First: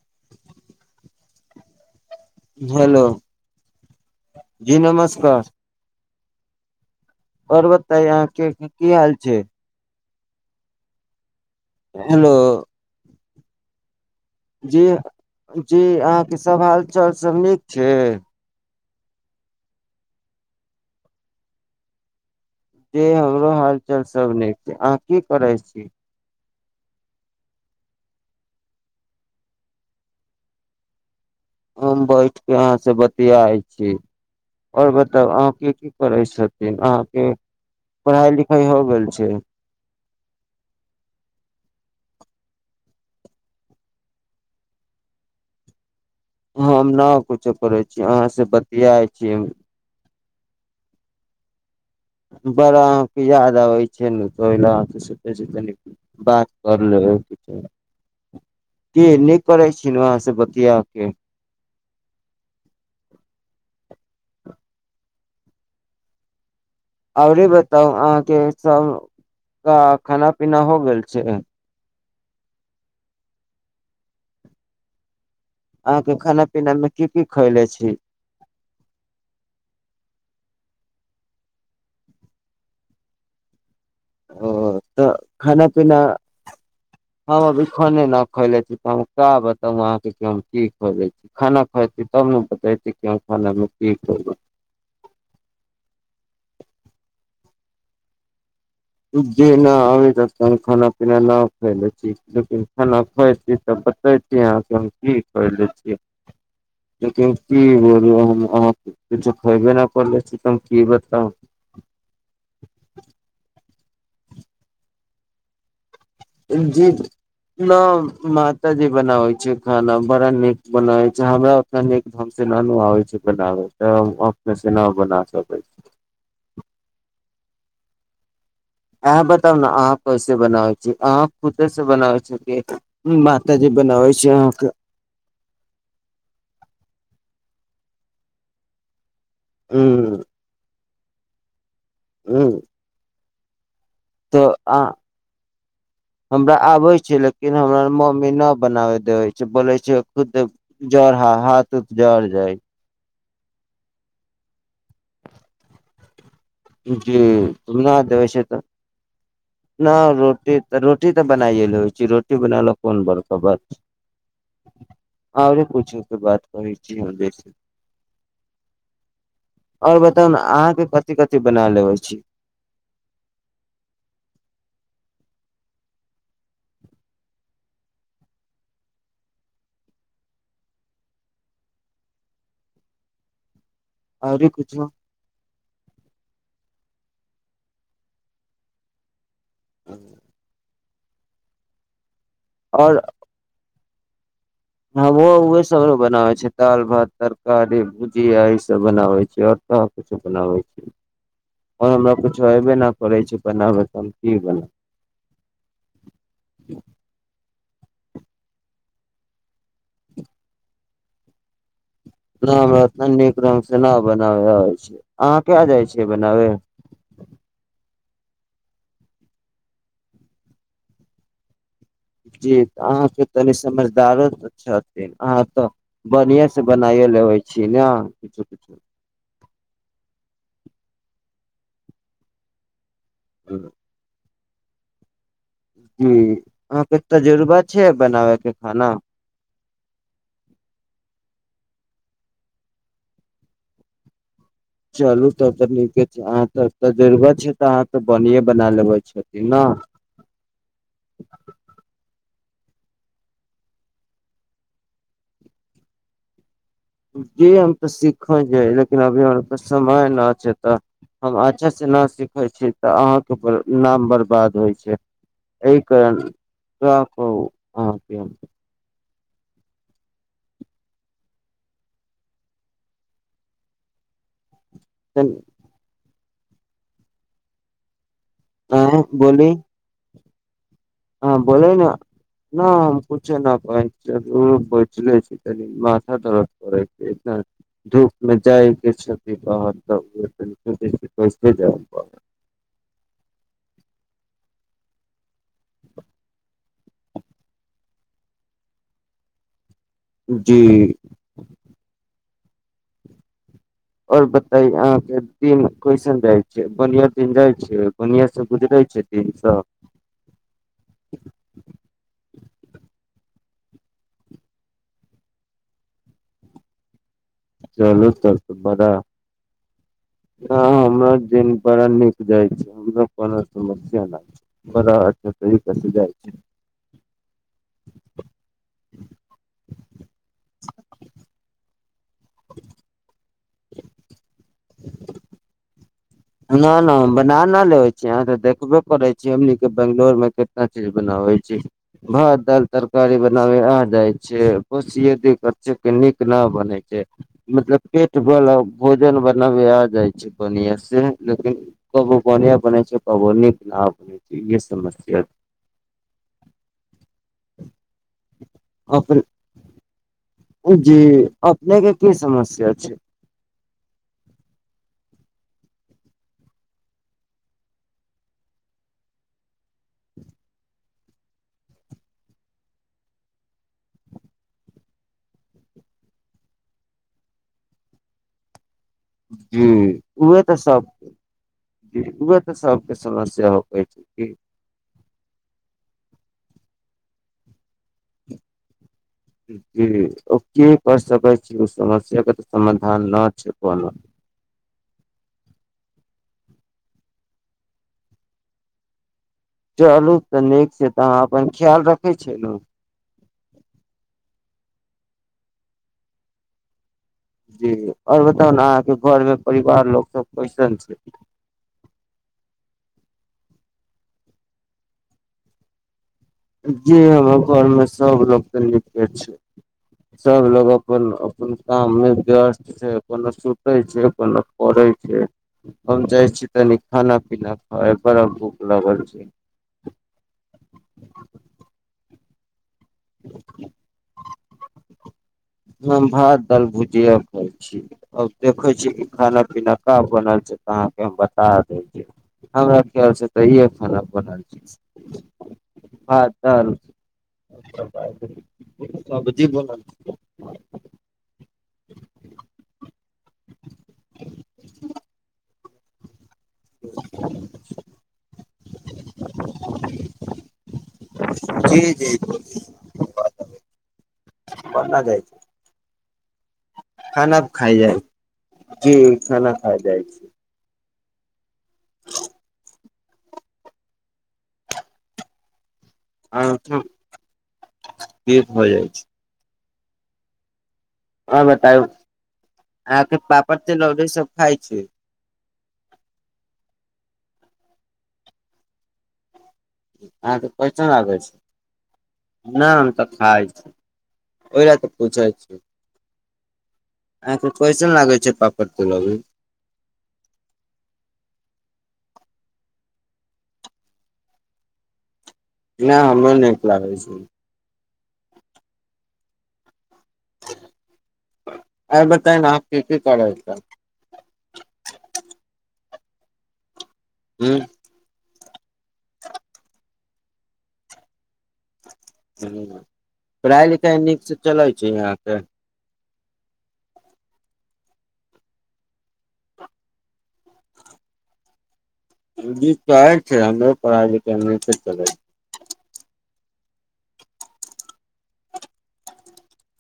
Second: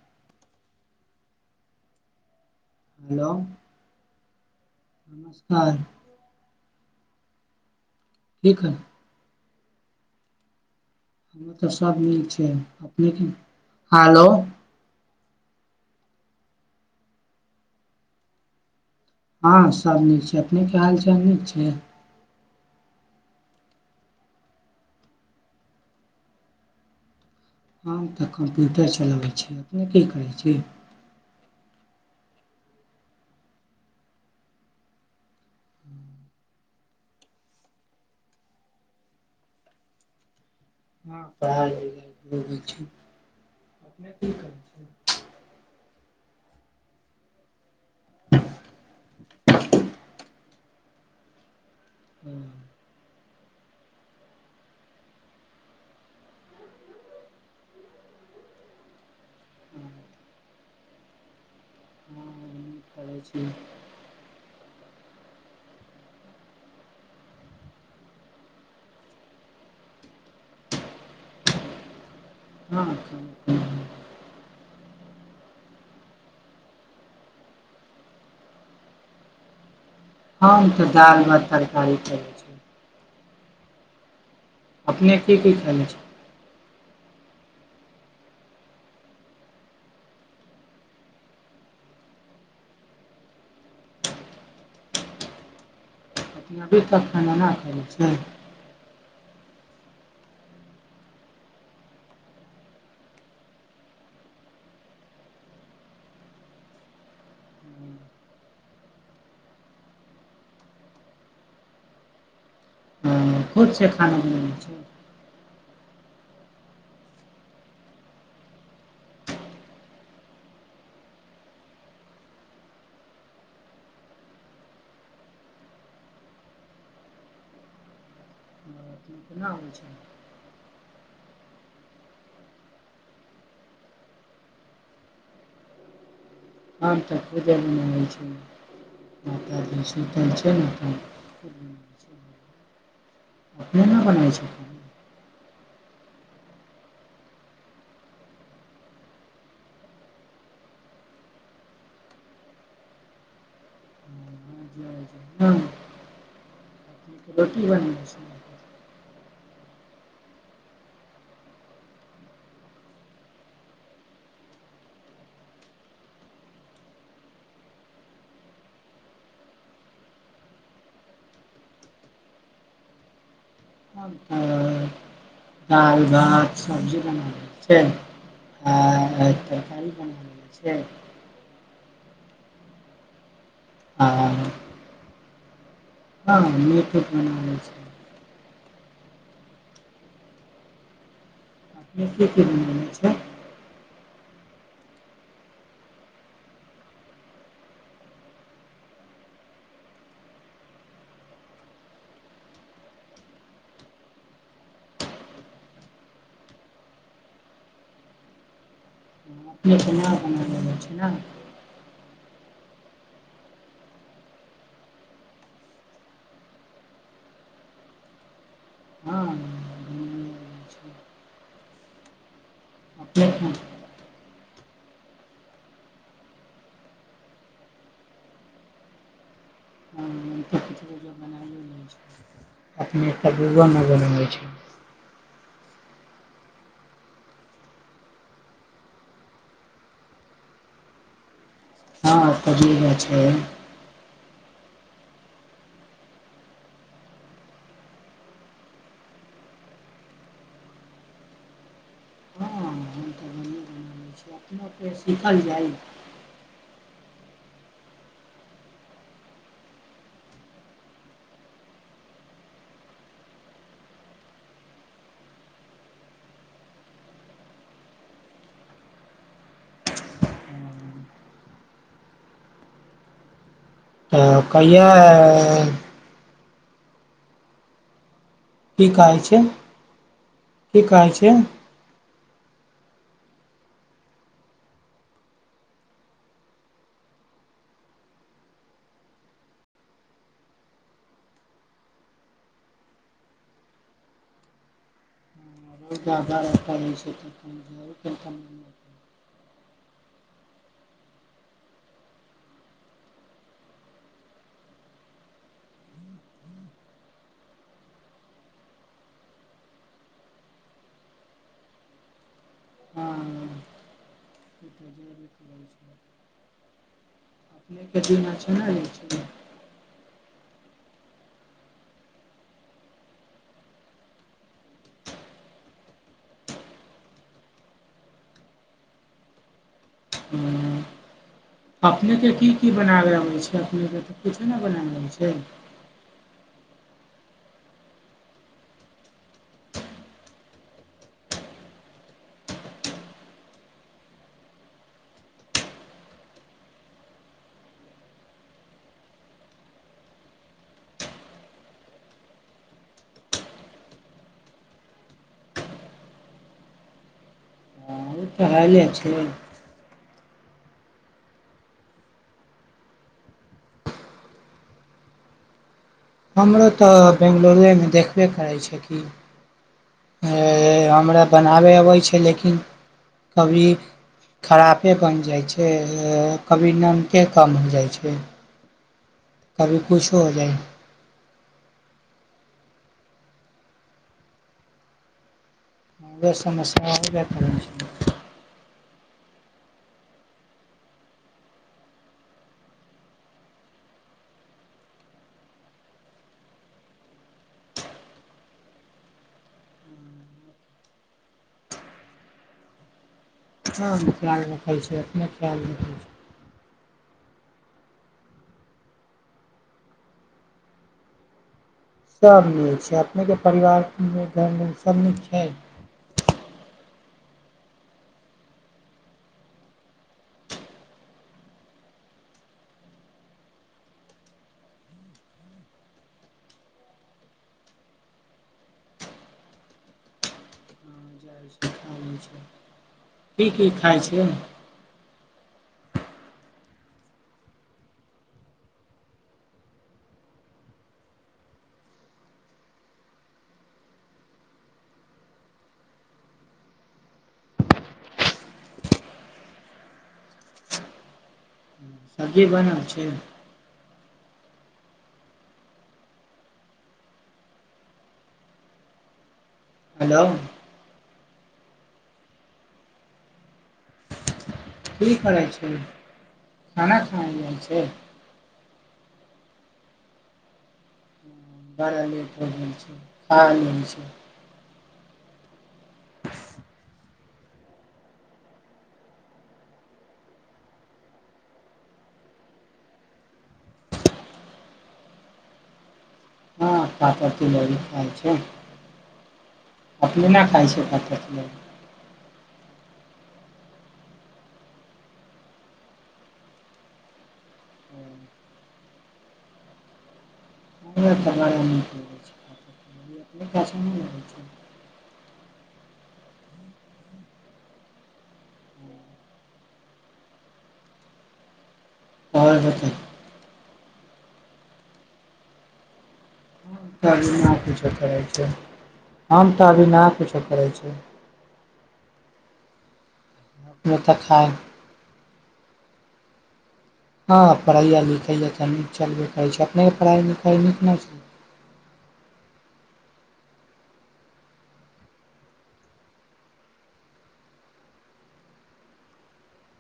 [unintelligible] Hello hello जी नमस्कार और बताइ अहाँ के ठीक हइ की हाल छै हमर तऽ सब हेलो निक छै लेकिन आलो जी जी अहाँके सब हाल चाल सब नीक छै हँ सब नीक छै अपने के हालचाल नीक छै जे हमरो हालचाल सब नीक यै अहाँ की करै छी हम तऽ कम्प्यूटर चलाबै छी अपने की करय छी हम बैठ के अहाँ से बतियाय छी और बताव अहाँके की की करै छथिन अहाँके पढ़ाई लिखाइ हो गेल छै हँ पढ़ाई लिखाई भऽ रहल छै अपने की करै छियै हम ना कुछो करै छी अहाँसँ बतियाय छी हम बड़ा अहाँ याद आबै छै ने तऽ ओइला से तनि बात करलेवे के चाही की निक करै छी न अहाँ से बतिया के करै छी औरे बताउ अहाँके सबके खाना पीना हो गेल छै हँ ह ह अहाँ के खाना पीना मे की की खयले छी हम तऽ दाल भात तरकारी खैने छी ओ तऽ अपने की की खाना खेने पीना छै हम अभी खाने ना खैने छी तऽ हम का बताउ अहाँके के कि हम की खैबै खाना खय तब न बतैति आहा खाना मे की खैबै अपने अभी तक खाना ना खयने छिये जी न अभि तक खाना पीना न खइने छी जदि खाना खयति त बतैयति यहाँ के हम कि खयलै छियै लेकिन की बोलु हम अहा किछो खेबे नै करले छी तऽ हम की बताउ [inaudible] खुद से खाना बनबै छी जी न माताजी बनावे छै खाना बड़ा नीक बनावे छै हमरा ओतना नीक ढंग से हमरा नय आबै छै बनाबै तै हम अपने से ना बना सकै छि अपने अहा केना बताउ न होइ अहाँ छै कैसे बनाबै छी अहाँ खुदे से बनाबै छी कि माता जी बनाबै छै अहाँ के [inaudible] आज तऽ पूजा बनाबै छै माता जी सुतल छै [inaudible] हूँ अपने न बनाबे छै [inaudible] हमरा आबे छै लेकिन हमरा मम्मी न बनावे देेवे छै बोले छै खुदे ह हाथ ऊथ जड़ जाइ छै [inaudible] जी अपनेके रोटी सुना बनबै छै देवै छैे तऽ ना रोटी तऽ रोटी तऽ बनाइए लैबै छै रोटी बनावेला कोन बड़का बात छै आओरे पूछू के बाद करे छि हमरे सँ आओर बताउ ने अहाँके कथी कथि कथी बना लेबै छी दाल भात सब्जी बना छै आ तरकाराली बना लै छै आ ओरी कुछो हँ मिट उट बना लैबै छी [inaudible] अपने की क लने छै हँमु ओ उहु सब बनाबै छै दालि भात तरकारी भुजिया ई सब बनाबै छै आओर सब किछु बनाबै छी ओर हमरा कुछो अऐबे नहि करै छै बनाब तऽ हम की बनाब [inaudible] अपने से ना बनाबल होय छै ना न हमरा नीक ढंग से न बनाबै आबै छै अहाँ कऽ आ जाइ छियै बनाबे [inaudible] हँ बनाबै छै जी अहाँके अपने तनि समझदारो छथिन अहाँ तऽ बढ़िए से बनाइयो लेबै छी न तऽ किछु बनाइए लै छै [unintelligible] नहि बनबै छै जी अहाँके तजुर्बा छै बनाबयके खाना [inaudible] हा तजुर्बा छै चलू तब तऽ नीके छै अहाँ तऽ जरूरत छै तऽ अहाँ तऽ बढ़िये बना लेबै छथिन ने [inaudible] हम तऽ बढ़िए बनाबै छी सीखल जाइ जी हम तऽ सीखल जाइ लेकिन अभी हमरा समय न छै तऽ हम अच्छा से ना सीखै छी तऽ अहाँके नाम बर्बाद होइ छै एहि करण आ कहिया की अहाँ कहय छै की कहै छै हँ बोल ने न कुछु न पाय बचले छै त मथा दर्द करै छै धूपमे जाइके क्षति कह त कैे जा [inaudible] धार जर जी आओर बता अहाँ के दिन कइसन जाय छी बनिया दिन जाय छी बनिया से गुजरे छथिन सब अपने चलू की छै ने ह हमरो दिन बड़ा नीक जाइ छै हमरो कोनो समस्या नहि छै बड़ा कस जा छै [inaudible] ह अपनेके की की बना रहल छै अपनेके तऽ कछो नहि बना रहल छै ना ना बना ना लेवे छी अहां तऽ देखबे करै छियै हमनी के बंगलोर में केितना चीज बनावै छियै भात दाल तरकारी बनावे आ जाय छै बस ये दिक्कत छै की नीक नाभ बनै छै मतलब पेट बला भोजन बनाबे आ जाइ छै बढ़िया से लेकिन कबो बड़ियां बनेै छै कबो नीक नाभ बने छै ये समस्या छै [unintelligible] बहुत हैले छै जी अपनेके की समस्या छै हमरो तऽ बेंगलौर एमे देखबे करै छै कि हमरा बनाबय अबय छै लेकिन कभी खरापे बनि जाइ छै कभी नमके कम हो जाइ छै जी कभी कुछो हो उहे जाइ तऽ सब जी उहे तऽ सभके समस्या हो कहै छै की समस्या होबे करैछै [unintelligible] जी ओ की कर सकै छियै ओ समस्या के तऽ समाधान न छै कोनो [unintelligible] चलू तऽ नीक छै तऽ अहाँ अपन ख्याल रखै छियै न ह ख्याल रखै छै अपने ख्याल रखै जी आओर बताउ ने अहाँके घरमे परिवार लोक सब कइसन छै सभ नीक छै अपनेके परिवारमे घरमे सभ नीक छै जी हमर घरमे सब लोक तऽ ने निके छै सब लोग अपन अपन काम मे व्यस्त छै कोनो सुते छै कोनो पड़है छै हम जाइ छी तनी खाना पीना खाय बड़ा भूख लागल छै [unintelligible] की की खाइ छियै हम भात दाल भुजिया खाय छी आओर देखै छी कि खाना पीना का बनल छै तऽ अहाँके हम बता देब हमरा ख्याल स तऽ ईए खाना बनल छै भात दाल सब्जी बनल छै सब्जी बनल छै [unintelligible] [unintelligible] हेलो जी जी कोन की जाय छै करै खाइ खाना जाइ खाय छै जाय छै जी खाना खाय जाय छै बड़ा लेट हो गेल छै [unintelligible] [unintelligible] जाइ छै हँ बतायउ अहाँके पापड़ तिलौरी सब खाय छी हम पापड़ तिलौरी खाय छै अपने अहाँक नहि खाइ छै कैसन पापड़ लागै तिलौड़ी छै ना हम तऽ खाय छी ओहि लए तऽ पूछै छीै अहाँके कइसन लागै छै पापड़ तिलौरी हमरा तऽ बड़ा नीक लगैछै अपने कऽ अच्छा नहि लगैछै नहि हमरो नीक लागै छै आओर बतायौ न अहाँ की की करै छै तऽ ना हूँ कुछो करै छै हम तऽ अभि ना कुछो करै छियै ह पढ़ाइ अपने लिखाइ तऽ नीकसँ खाइ चलै छै यहाँके हँ पढ़ैया लिखैया तऽ नीक चलबे करैत छै अपनेके पढ़ाइ लिखाइ नीक नहि छै जी त आय छै हमरो पढ़ाय लिखाय नीक सँ चलै छै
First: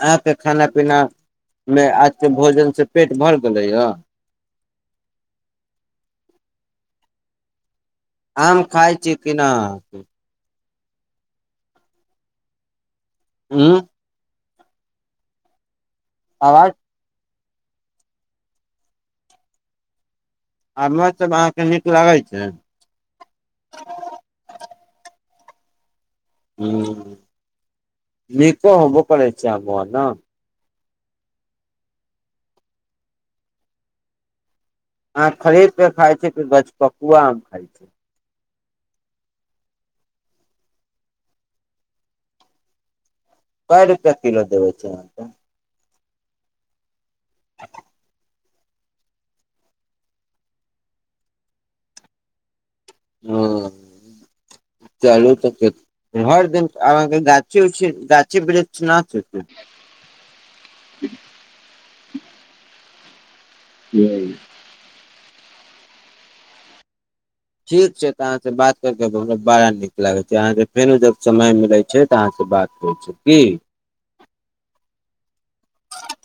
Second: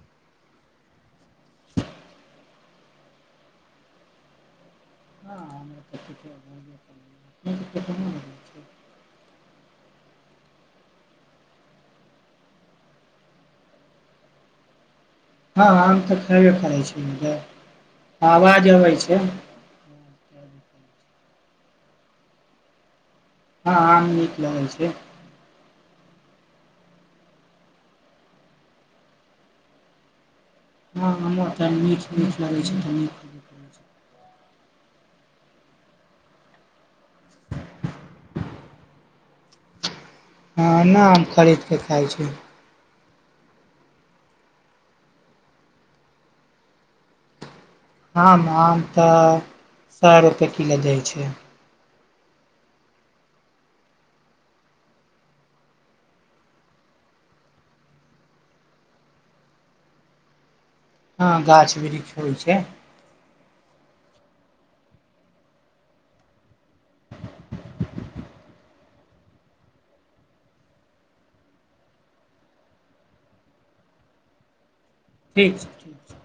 अहाँके खाना पीनामे आजके भोजनसँ पेट भरि गेलैए हँ हमरा तऽ ठीके होबे करैया। अपने के केतना होबे आम छै? खाइ छी किना हूॅं हँ आम तऽ खबे आवाज करइ छै आवाज अबै छै आ मौसभम अहाँके नीक लागै छै हँ आम नीक लगै छै [unintelligible] हँ हमरा तऽ नीक नीक लगै छैऽ नीक आ खरीद क खाय छी त गछपकुआ आम खाय छी हँ ने हम खरीद कऽ खाइ छी कय रुपआ किलो देबै छै अहाँ त [inaudible] आम आम तऽ सए रुपैए किलो दै छै ह चलू तऽ घर देने अब अहाँ के गाछी उछी गाछी वृक्ष ने छै की हँ गाछ वृक्ष होइ छै ह [inaudible] ठीक छै तऽ अहाँसँ बात करि कऽ हमरा बड़ा नीक लागैत छै अहाँके फेरो जब समय मिलैत छै तऽ अहाँ बात कह छै की ठीक छै ठीक छै